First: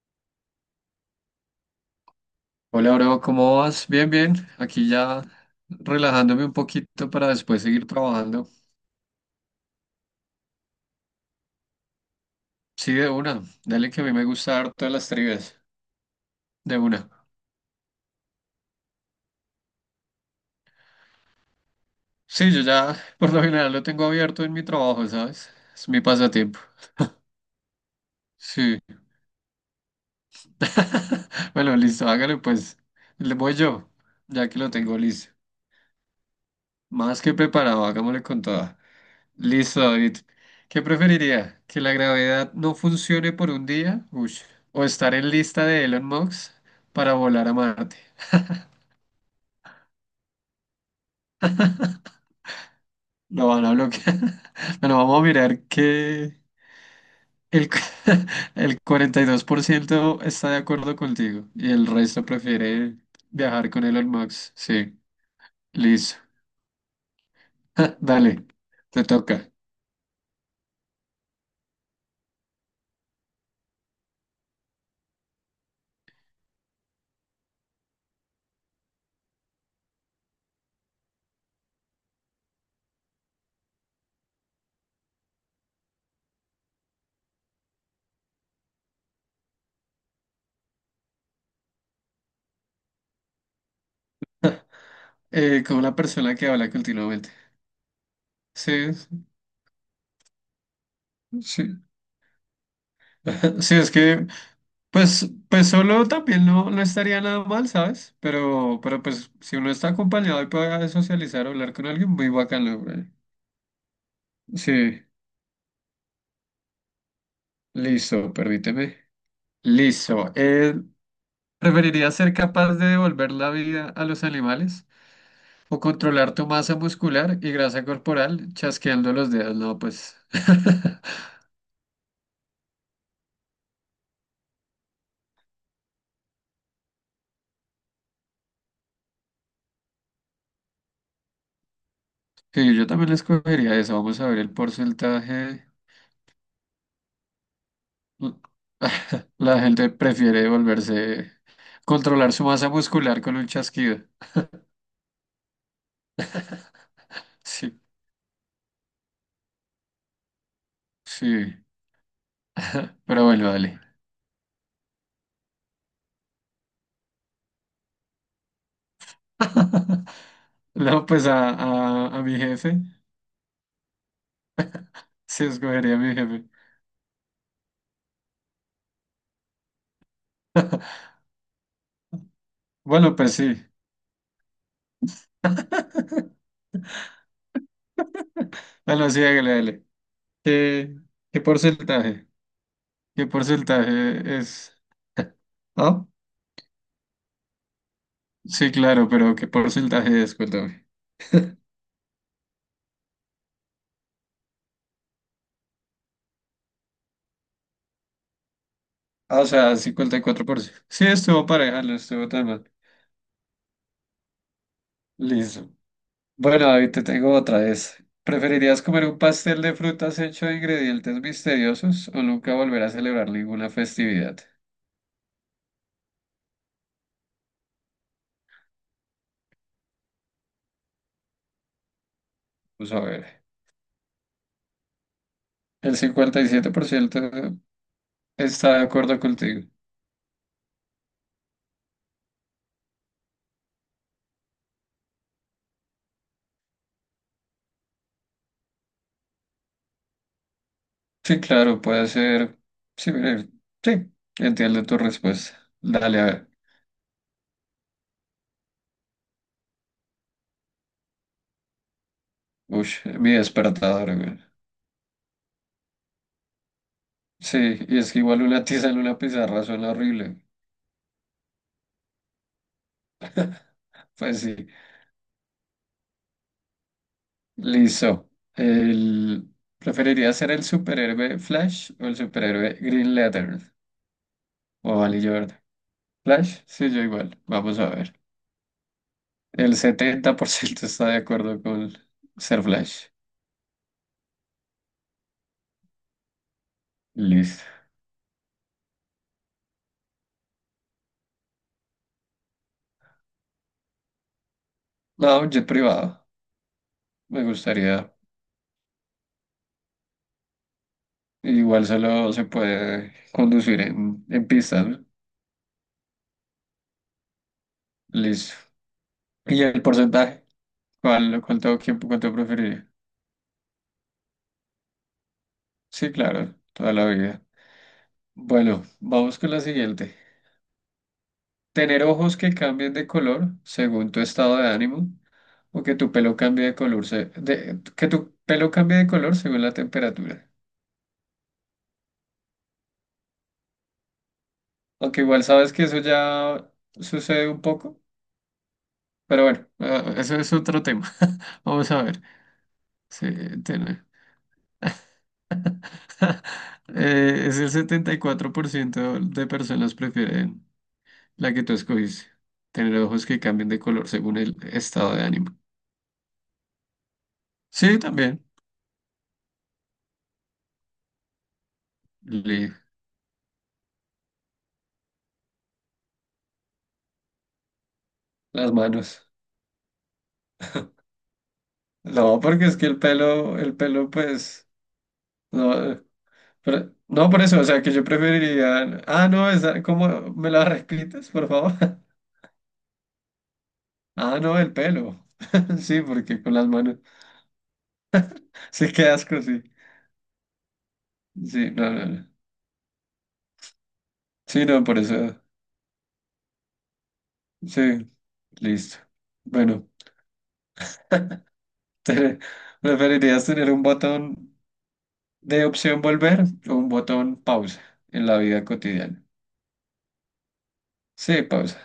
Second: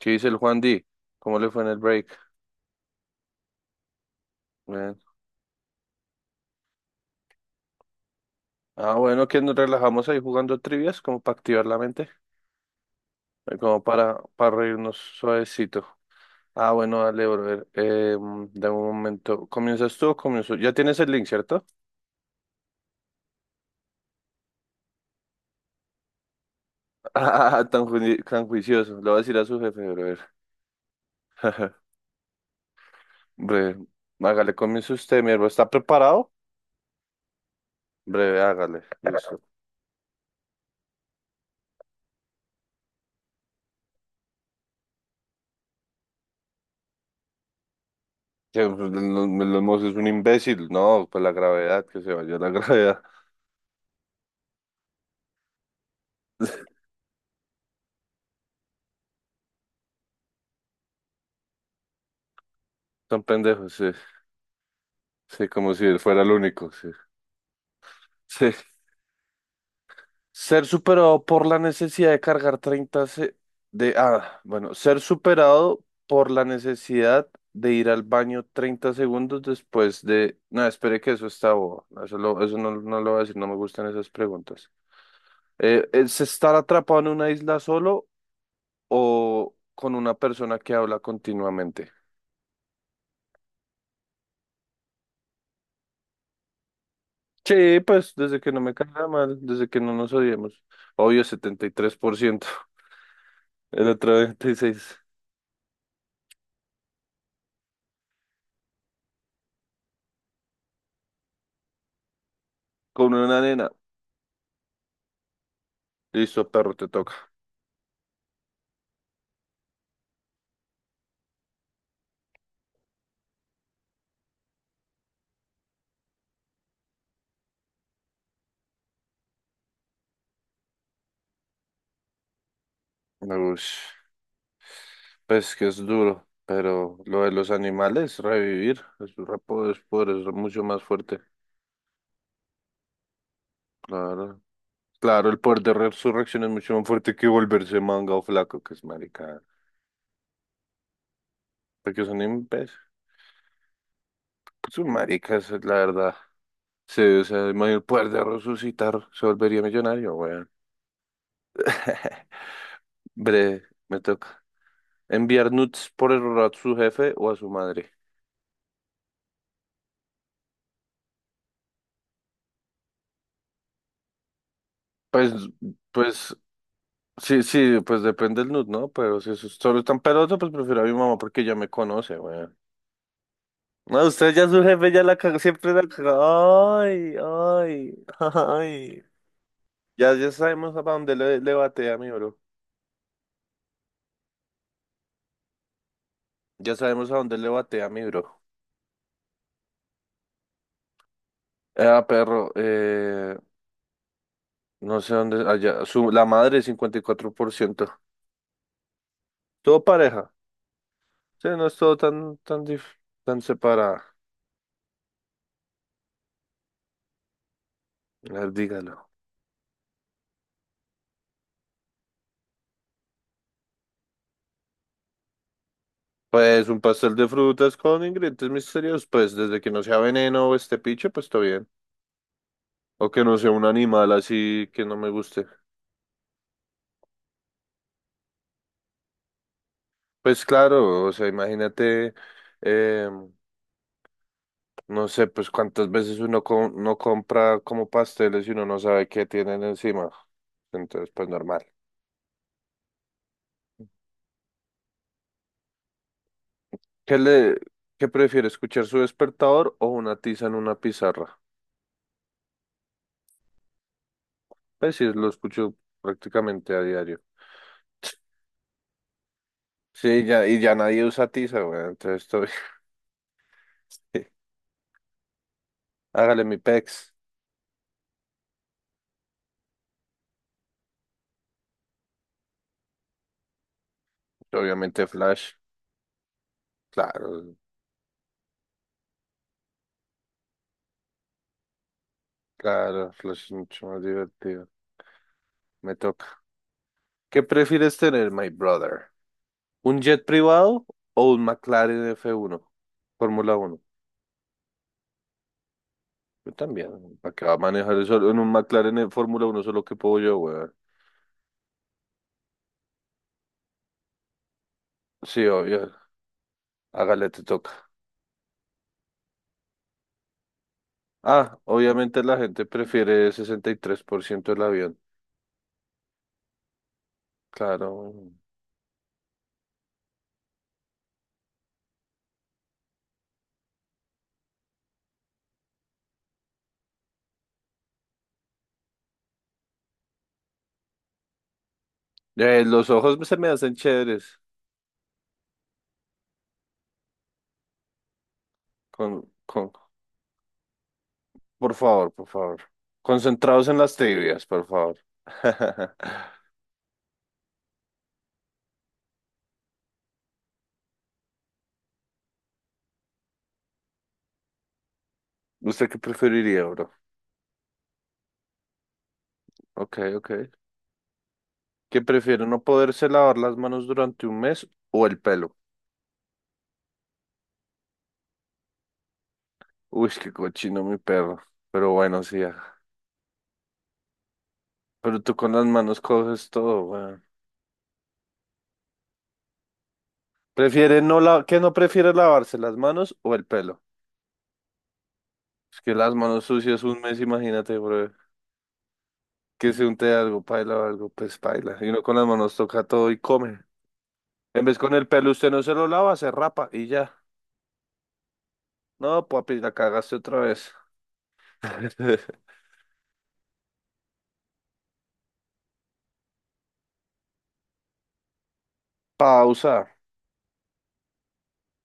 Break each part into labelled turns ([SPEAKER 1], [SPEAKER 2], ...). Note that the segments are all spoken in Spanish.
[SPEAKER 1] ¿Qué dice el Juan D? ¿Cómo le fue en el break?
[SPEAKER 2] Hola, bro, ¿cómo vas? Bien, bien. Aquí
[SPEAKER 1] Bien.
[SPEAKER 2] ya relajándome un poquito para después seguir trabajando.
[SPEAKER 1] Ah, bueno, que nos relajamos ahí jugando trivias como para activar la mente,
[SPEAKER 2] Sí, de una.
[SPEAKER 1] como
[SPEAKER 2] Dale que a mí
[SPEAKER 1] para,
[SPEAKER 2] me
[SPEAKER 1] para
[SPEAKER 2] gusta harto
[SPEAKER 1] reírnos
[SPEAKER 2] las trivias.
[SPEAKER 1] suavecito. Ah,
[SPEAKER 2] De
[SPEAKER 1] bueno,
[SPEAKER 2] una.
[SPEAKER 1] dale, brother. Dame un momento. ¿Comienzas tú o comienzo? Ya tienes el link, ¿cierto?
[SPEAKER 2] Sí, yo ya por lo general lo tengo abierto en mi trabajo, ¿sabes? Es mi pasatiempo.
[SPEAKER 1] Ah, tan, tan
[SPEAKER 2] Sí.
[SPEAKER 1] juicioso. Le voy a decir a su jefe, brother.
[SPEAKER 2] Bueno, listo, hágale pues. Le voy
[SPEAKER 1] Breve.
[SPEAKER 2] yo, ya
[SPEAKER 1] Hágale,
[SPEAKER 2] que lo
[SPEAKER 1] comienza
[SPEAKER 2] tengo
[SPEAKER 1] usted,
[SPEAKER 2] listo.
[SPEAKER 1] mierda. ¿Está preparado?
[SPEAKER 2] Más que preparado, hagámosle
[SPEAKER 1] Breve,
[SPEAKER 2] con todo.
[SPEAKER 1] hágale. Listo.
[SPEAKER 2] Listo, David. ¿Qué preferiría? ¿Que la gravedad no funcione por un día? Ush. ¿O estar en lista de Elon Musk para volar a Marte?
[SPEAKER 1] Que, pues, es un imbécil. No, pues la gravedad, que se vaya la gravedad.
[SPEAKER 2] Lo van a bloquear. Bueno, vamos a mirar que el, cu- el 42% está de acuerdo contigo y el resto prefiere
[SPEAKER 1] Son
[SPEAKER 2] viajar
[SPEAKER 1] pendejos, sí.
[SPEAKER 2] con Elon Musk. Sí,
[SPEAKER 1] Sí, como si él
[SPEAKER 2] listo.
[SPEAKER 1] fuera el único, sí.
[SPEAKER 2] Dale,
[SPEAKER 1] Sí.
[SPEAKER 2] te toca.
[SPEAKER 1] Ser superado por la necesidad de cargar 30 se- de ah, bueno, ser superado por la necesidad de ir al baño 30 segundos después de no, espere que eso está bobo. No, eso, eso no, no lo voy a decir, no me gustan esas preguntas. ¿Es estar atrapado en una isla solo o con una persona que habla continuamente?
[SPEAKER 2] Como la persona que habla continuamente.
[SPEAKER 1] Sí, pues desde que no me
[SPEAKER 2] Sí,
[SPEAKER 1] caiga mal, desde que no nos odiemos. Obvio, setenta y
[SPEAKER 2] sí.
[SPEAKER 1] tres por ciento
[SPEAKER 2] Sí,
[SPEAKER 1] el
[SPEAKER 2] es
[SPEAKER 1] otro
[SPEAKER 2] que...
[SPEAKER 1] 26.
[SPEAKER 2] Pues solo también no, no estaría nada mal, ¿sabes? Pero pues si uno está acompañado y puede socializar o hablar con alguien, muy bacano, güey.
[SPEAKER 1] Con una nena.
[SPEAKER 2] Sí,
[SPEAKER 1] Listo, perro, te toca.
[SPEAKER 2] listo, permíteme. Listo. ¿Preferirías ser capaz de devolver la vida a los animales o controlar tu masa muscular y grasa corporal chasqueando los dedos? No, pues.
[SPEAKER 1] Ush, pues que es duro, pero lo de los animales, revivir, es poder, es mucho más fuerte.
[SPEAKER 2] Sí, yo también escogería eso. Vamos a ver
[SPEAKER 1] Claro.
[SPEAKER 2] el
[SPEAKER 1] Claro, el poder
[SPEAKER 2] porcentaje.
[SPEAKER 1] de resurrección es mucho más fuerte que volverse manga o
[SPEAKER 2] L-
[SPEAKER 1] flaco, que es marica.
[SPEAKER 2] La gente prefiere volverse,
[SPEAKER 1] Porque son
[SPEAKER 2] controlar su masa
[SPEAKER 1] imbéciles.
[SPEAKER 2] muscular con un chasquido.
[SPEAKER 1] Son maricas, la verdad. Sí, o sea, el
[SPEAKER 2] Sí,
[SPEAKER 1] mayor poder de resucitar se volvería millonario, weón.
[SPEAKER 2] sí. Pero bueno,
[SPEAKER 1] Bre,
[SPEAKER 2] dale.
[SPEAKER 1] me toca. Enviar nudes por error a su jefe o a su madre.
[SPEAKER 2] No, pues a mi jefe.
[SPEAKER 1] Pues,
[SPEAKER 2] Sí, escogería a mi
[SPEAKER 1] pues,
[SPEAKER 2] jefe.
[SPEAKER 1] sí, sí, pues depende del nud, ¿no? Pero si es solo tan peloso, pues prefiero a mi mamá porque ya me conoce, weón.
[SPEAKER 2] Bueno, pues sí.
[SPEAKER 1] No, usted ya su jefe ya la cagó, siempre la cagó. Ay, ay, ay.
[SPEAKER 2] Bueno, sí, hágale, dale.
[SPEAKER 1] Ya sabemos a pa'
[SPEAKER 2] ¿Qué,
[SPEAKER 1] dónde le,
[SPEAKER 2] qué
[SPEAKER 1] le batea mi
[SPEAKER 2] porcentaje?
[SPEAKER 1] bro.
[SPEAKER 2] ¿Qué porcentaje es? ¿Ah?
[SPEAKER 1] Ya sabemos a dónde le batea mi bro.
[SPEAKER 2] Sí, claro, pero ¿qué porcentaje es? Cuéntame.
[SPEAKER 1] Ah, perro, no sé dónde, allá, su, la madre 54%.
[SPEAKER 2] Ah, o sea,
[SPEAKER 1] Todo
[SPEAKER 2] cincuenta y
[SPEAKER 1] pareja.
[SPEAKER 2] cuatro por ciento. Sí, estuvo
[SPEAKER 1] Sí, no es
[SPEAKER 2] pareja, no
[SPEAKER 1] todo
[SPEAKER 2] estuvo tan mal.
[SPEAKER 1] tan separada.
[SPEAKER 2] Listo. Bueno, David, te tengo otra vez.
[SPEAKER 1] A ver,
[SPEAKER 2] ¿Preferirías comer
[SPEAKER 1] dígalo.
[SPEAKER 2] un pastel de frutas hecho de ingredientes misteriosos o nunca volver a celebrar ninguna festividad?
[SPEAKER 1] Pues un pastel de frutas con ingredientes misteriosos, pues desde que no sea veneno o este picho, pues todo bien.
[SPEAKER 2] Vamos a
[SPEAKER 1] O que no
[SPEAKER 2] ver.
[SPEAKER 1] sea un animal así que no me guste.
[SPEAKER 2] El 57% está de acuerdo contigo.
[SPEAKER 1] Pues claro, o sea, imagínate, eh, no sé, pues cuántas veces uno no compra como pasteles y uno no sabe qué tienen encima. Entonces, pues
[SPEAKER 2] Sí,
[SPEAKER 1] normal.
[SPEAKER 2] claro, puede ser. Sí, mire, sí, entiendo tu respuesta. Dale, a ver.
[SPEAKER 1] ¿Qué le, qué prefiere, escuchar su despertador o una tiza en una pizarra?
[SPEAKER 2] Uy, mi despertador, güey.
[SPEAKER 1] Pues sí, lo escucho prácticamente a diario.
[SPEAKER 2] Sí, y es que igual una tiza en una pizarra suena
[SPEAKER 1] Sí,
[SPEAKER 2] horrible.
[SPEAKER 1] ya, y ya nadie usa tiza, güey, entonces estoy.
[SPEAKER 2] Pues sí.
[SPEAKER 1] Hágale mi pex.
[SPEAKER 2] Listo. El... preferiría ser el superhéroe Flash o el superhéroe Green Lantern o
[SPEAKER 1] Obviamente
[SPEAKER 2] Valley
[SPEAKER 1] Flash.
[SPEAKER 2] Jordan. Flash, sí, yo igual.
[SPEAKER 1] Claro,
[SPEAKER 2] Vamos a ver. El 70% está de acuerdo con ser Flash.
[SPEAKER 1] claro, Flash es mucho más divertido. Me toca. ¿Qué
[SPEAKER 2] Listo.
[SPEAKER 1] prefieres tener, my brother? ¿Un jet privado o un McLaren F1, Fórmula 1?
[SPEAKER 2] No, jet privado.
[SPEAKER 1] Yo también. ¿Para
[SPEAKER 2] Me
[SPEAKER 1] qué va a manejar
[SPEAKER 2] gustaría.
[SPEAKER 1] eso en un McLaren en Fórmula 1? ¿Solo que puedo yo, weón?
[SPEAKER 2] Igual solo se puede conducir en, pistas, ¿no?
[SPEAKER 1] Sí, obvio. Hágale, te toca.
[SPEAKER 2] Listo. ¿Y el porcentaje? ¿Cuál,
[SPEAKER 1] Ah,
[SPEAKER 2] cuánto tiempo,
[SPEAKER 1] obviamente
[SPEAKER 2] cuánto
[SPEAKER 1] la gente
[SPEAKER 2] preferiría?
[SPEAKER 1] prefiere 63% el avión.
[SPEAKER 2] Sí, claro, toda la vida.
[SPEAKER 1] Claro.
[SPEAKER 2] Bueno, vamos con la siguiente. Tener ojos que cambien de color según tu estado de ánimo o que tu pelo cambie de color, que tu pelo cambie de color según la temperatura.
[SPEAKER 1] Los ojos se me hacen chéveres
[SPEAKER 2] Aunque igual sabes que eso ya sucede un poco,
[SPEAKER 1] con,
[SPEAKER 2] pero bueno,
[SPEAKER 1] con,
[SPEAKER 2] eso es otro tema.
[SPEAKER 1] por
[SPEAKER 2] Vamos a
[SPEAKER 1] favor,
[SPEAKER 2] ver.
[SPEAKER 1] por favor.
[SPEAKER 2] Sí,
[SPEAKER 1] Concentrados en las
[SPEAKER 2] tiene-
[SPEAKER 1] trivias, por favor.
[SPEAKER 2] es el 74% de personas prefieren la que tú escogiste. Tener ojos que cambien de color según el estado de ánimo.
[SPEAKER 1] ¿Usted qué preferiría, bro?
[SPEAKER 2] Sí, también.
[SPEAKER 1] Ok, ok. ¿Qué prefiere, no
[SPEAKER 2] Li-
[SPEAKER 1] poderse lavar las manos durante un mes o el pelo?
[SPEAKER 2] Las manos.
[SPEAKER 1] Uy, qué cochino mi perro. Pero bueno,
[SPEAKER 2] No,
[SPEAKER 1] sí.
[SPEAKER 2] porque es
[SPEAKER 1] Ah.
[SPEAKER 2] que el pelo, pues,
[SPEAKER 1] Pero tú con las manos
[SPEAKER 2] no,
[SPEAKER 1] coges todo, weón.
[SPEAKER 2] no por eso, o sea, que yo preferiría, no, esa, ¿cómo me la
[SPEAKER 1] ¿Prefiere no
[SPEAKER 2] repites,
[SPEAKER 1] la...
[SPEAKER 2] por
[SPEAKER 1] ¿Qué no
[SPEAKER 2] favor?
[SPEAKER 1] prefiere lavarse, las manos o el pelo?
[SPEAKER 2] Ah, no, el pelo,
[SPEAKER 1] Es que
[SPEAKER 2] sí,
[SPEAKER 1] las
[SPEAKER 2] porque
[SPEAKER 1] manos
[SPEAKER 2] con las
[SPEAKER 1] sucias
[SPEAKER 2] manos,
[SPEAKER 1] un mes, imagínate, bro.
[SPEAKER 2] sí, qué asco, sí,
[SPEAKER 1] Que se unte algo, paila o algo, pues
[SPEAKER 2] sí,
[SPEAKER 1] paila. Y
[SPEAKER 2] no,
[SPEAKER 1] uno
[SPEAKER 2] no,
[SPEAKER 1] con las
[SPEAKER 2] no,
[SPEAKER 1] manos toca todo y come. En
[SPEAKER 2] sí,
[SPEAKER 1] vez
[SPEAKER 2] no,
[SPEAKER 1] con
[SPEAKER 2] por
[SPEAKER 1] el
[SPEAKER 2] eso,
[SPEAKER 1] pelo usted no se lo lava, se rapa y ya.
[SPEAKER 2] sí, listo.
[SPEAKER 1] No, papi, la
[SPEAKER 2] Bueno,
[SPEAKER 1] cagaste otra vez.
[SPEAKER 2] te- ¿preferirías tener un botón de opción volver o un botón pausa en la vida cotidiana?
[SPEAKER 1] Pausa.
[SPEAKER 2] Sí, pausa,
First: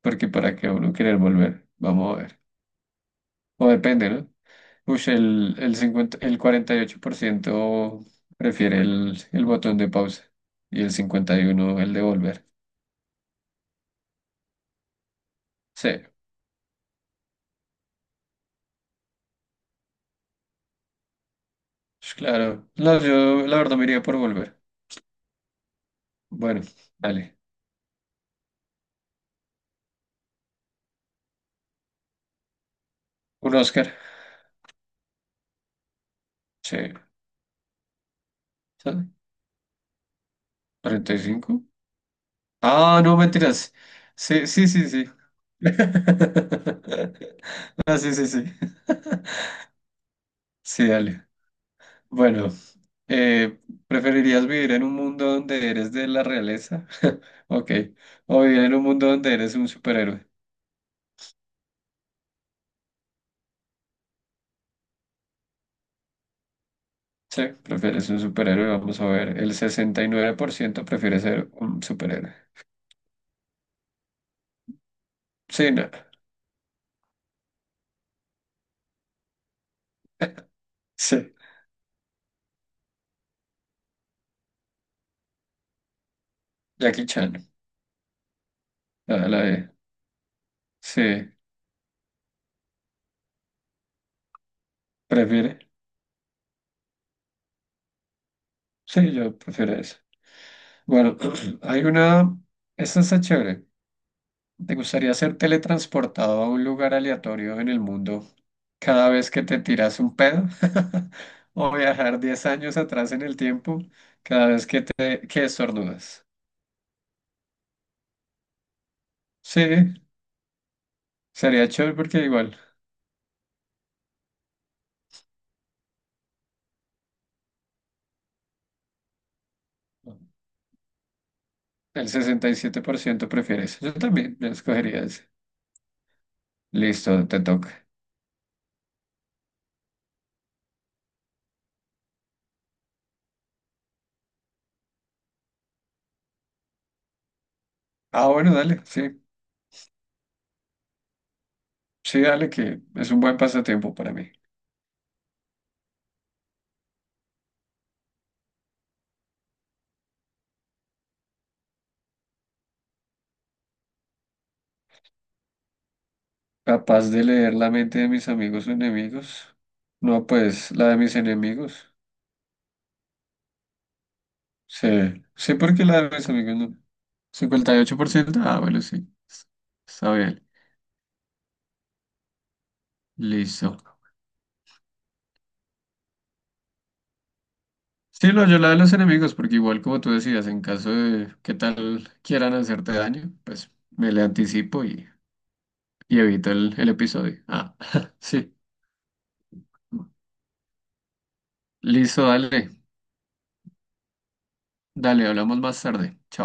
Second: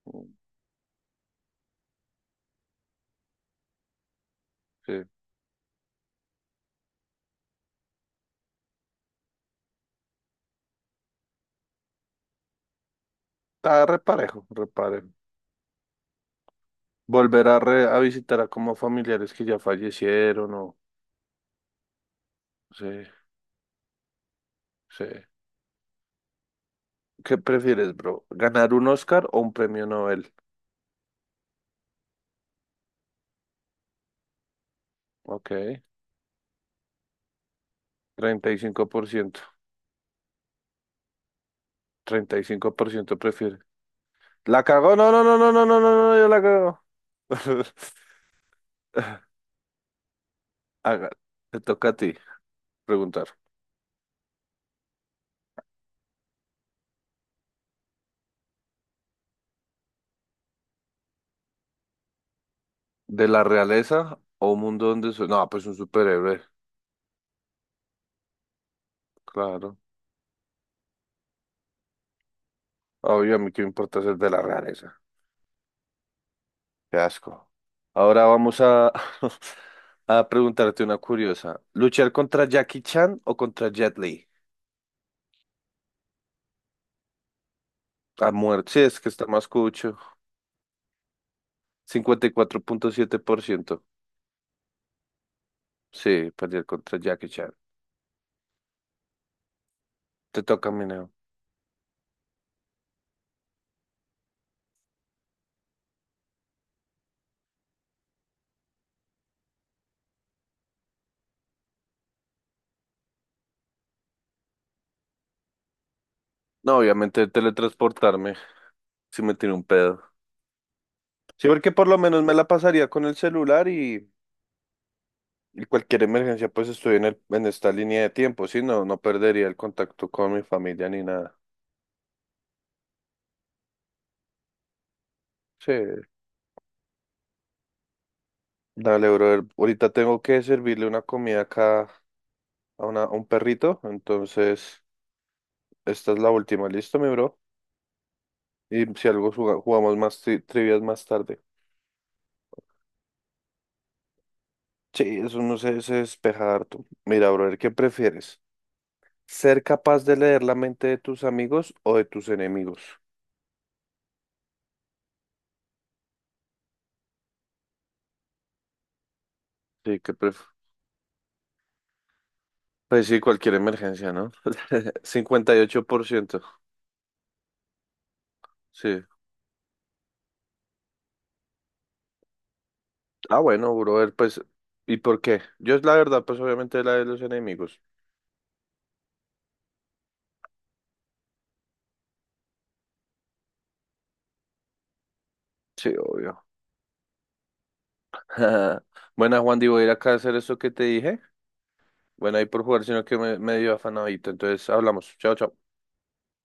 [SPEAKER 2] porque para qué uno querer volver, vamos a ver, o depende, ¿no?
[SPEAKER 1] Sí.
[SPEAKER 2] Uy, el 48% prefiere el botón de pausa y el 51% el de volver.
[SPEAKER 1] Está reparejo, reparejo.
[SPEAKER 2] Sí,
[SPEAKER 1] Volver a, a visitar a como familiares que ya fallecieron o.
[SPEAKER 2] pues claro.
[SPEAKER 1] Sí,
[SPEAKER 2] No, yo la verdad me iría por volver.
[SPEAKER 1] sí.
[SPEAKER 2] Bueno,
[SPEAKER 1] ¿Qué
[SPEAKER 2] dale.
[SPEAKER 1] prefieres, bro? ¿Ganar un Oscar o un premio Nobel?
[SPEAKER 2] Un Oscar.
[SPEAKER 1] Ok,
[SPEAKER 2] Sí.
[SPEAKER 1] treinta y cinco
[SPEAKER 2] ¿Sale?
[SPEAKER 1] por ciento
[SPEAKER 2] 45.
[SPEAKER 1] treinta y cinco por
[SPEAKER 2] Ah, no,
[SPEAKER 1] ciento prefiere.
[SPEAKER 2] mentiras. Sí,
[SPEAKER 1] ¿La
[SPEAKER 2] sí, sí,
[SPEAKER 1] cagó?
[SPEAKER 2] sí.
[SPEAKER 1] No, no, no, no, no, no, no, no, yo la cago.
[SPEAKER 2] Ah, sí, sí, sí. Sí,
[SPEAKER 1] Haga,
[SPEAKER 2] dale.
[SPEAKER 1] te toca a ti
[SPEAKER 2] Bueno,
[SPEAKER 1] preguntar.
[SPEAKER 2] Eh, ¿preferirías vivir en un mundo donde eres de la realeza? Ok. O vivir en un mundo donde eres un superhéroe.
[SPEAKER 1] ¿De la realeza o un mundo donde soy? No, pues un superhéroe,
[SPEAKER 2] Sí, prefieres un superhéroe. Vamos a ver. El
[SPEAKER 1] claro.
[SPEAKER 2] 69% prefiere ser un superhéroe.
[SPEAKER 1] Obvio, a mí qué me importa ser de la realeza.
[SPEAKER 2] Sí, no.
[SPEAKER 1] Qué asco. Ahora vamos a, a preguntarte una
[SPEAKER 2] Sí.
[SPEAKER 1] curiosa. ¿Luchar contra Jackie Chan o contra Jet Li?
[SPEAKER 2] Jackie Chan.
[SPEAKER 1] A muerte. Sí, es que está
[SPEAKER 2] Ah, la
[SPEAKER 1] más
[SPEAKER 2] de.
[SPEAKER 1] cucho.
[SPEAKER 2] Sí.
[SPEAKER 1] 54,7%.
[SPEAKER 2] ¿Prefiere?
[SPEAKER 1] Sí, pelear contra Jackie Chan.
[SPEAKER 2] Sí, yo prefiero eso.
[SPEAKER 1] Te toca, mi neo.
[SPEAKER 2] Bueno, hay una. Esta está chévere. ¿Te gustaría ser teletransportado a un lugar aleatorio en el mundo cada vez que te tiras un pedo o viajar 10 años atrás en el tiempo cada vez que te que estornudas.
[SPEAKER 1] No, obviamente teletransportarme si me tiene
[SPEAKER 2] Sí,
[SPEAKER 1] un pedo. Sí,
[SPEAKER 2] sería
[SPEAKER 1] porque por
[SPEAKER 2] chévere
[SPEAKER 1] lo
[SPEAKER 2] porque
[SPEAKER 1] menos me la
[SPEAKER 2] igual
[SPEAKER 1] pasaría con el celular y cualquier emergencia, pues estoy en esta línea de tiempo, sí, no, no perdería el contacto con mi familia ni nada.
[SPEAKER 2] el 67% prefiere eso. Yo también, yo escogería ese.
[SPEAKER 1] Sí,
[SPEAKER 2] Listo, te toca.
[SPEAKER 1] dale, brother. Ahorita tengo que servirle una comida acá a un perrito, entonces esta es la última, listo, mi bro.
[SPEAKER 2] Ah, bueno, dale,
[SPEAKER 1] Y si
[SPEAKER 2] sí,
[SPEAKER 1] algo jugamos más trivias más tarde.
[SPEAKER 2] sí, dale, que es un buen pasatiempo para mí.
[SPEAKER 1] Sí, eso no se despeja harto. Mira, brother, ¿qué prefieres? ¿Ser capaz de leer la mente de tus amigos o de tus enemigos?
[SPEAKER 2] Capaz de leer la mente de mis amigos o enemigos.
[SPEAKER 1] Sí, que
[SPEAKER 2] No, pues la de mis enemigos.
[SPEAKER 1] pues sí, cualquier emergencia, ¿no?
[SPEAKER 2] Sí, sí,
[SPEAKER 1] cincuenta y ocho
[SPEAKER 2] porque la
[SPEAKER 1] por
[SPEAKER 2] de mis
[SPEAKER 1] ciento
[SPEAKER 2] amigos no. 58%. Ah, bueno,
[SPEAKER 1] Sí.
[SPEAKER 2] sí. Está bien.
[SPEAKER 1] Ah, bueno,
[SPEAKER 2] Listo.
[SPEAKER 1] brother, pues, ¿y por qué? Yo la verdad, pues obviamente la de los enemigos.
[SPEAKER 2] Sí, lo yo la de los enemigos, porque igual como tú decías, en caso de que tal quieran hacerte daño, pues me le anticipo y,
[SPEAKER 1] Sí,
[SPEAKER 2] y
[SPEAKER 1] obvio.
[SPEAKER 2] evito el episodio. Ah, sí.
[SPEAKER 1] Buena, Juan, Di, voy a ir acá a hacer eso que te dije.
[SPEAKER 2] Listo,
[SPEAKER 1] Bueno, ahí por
[SPEAKER 2] dale.
[SPEAKER 1] jugar, sino que me dio afanadito. Entonces, hablamos.
[SPEAKER 2] Dale,
[SPEAKER 1] Chao, chao.
[SPEAKER 2] hablamos más tarde. Chao.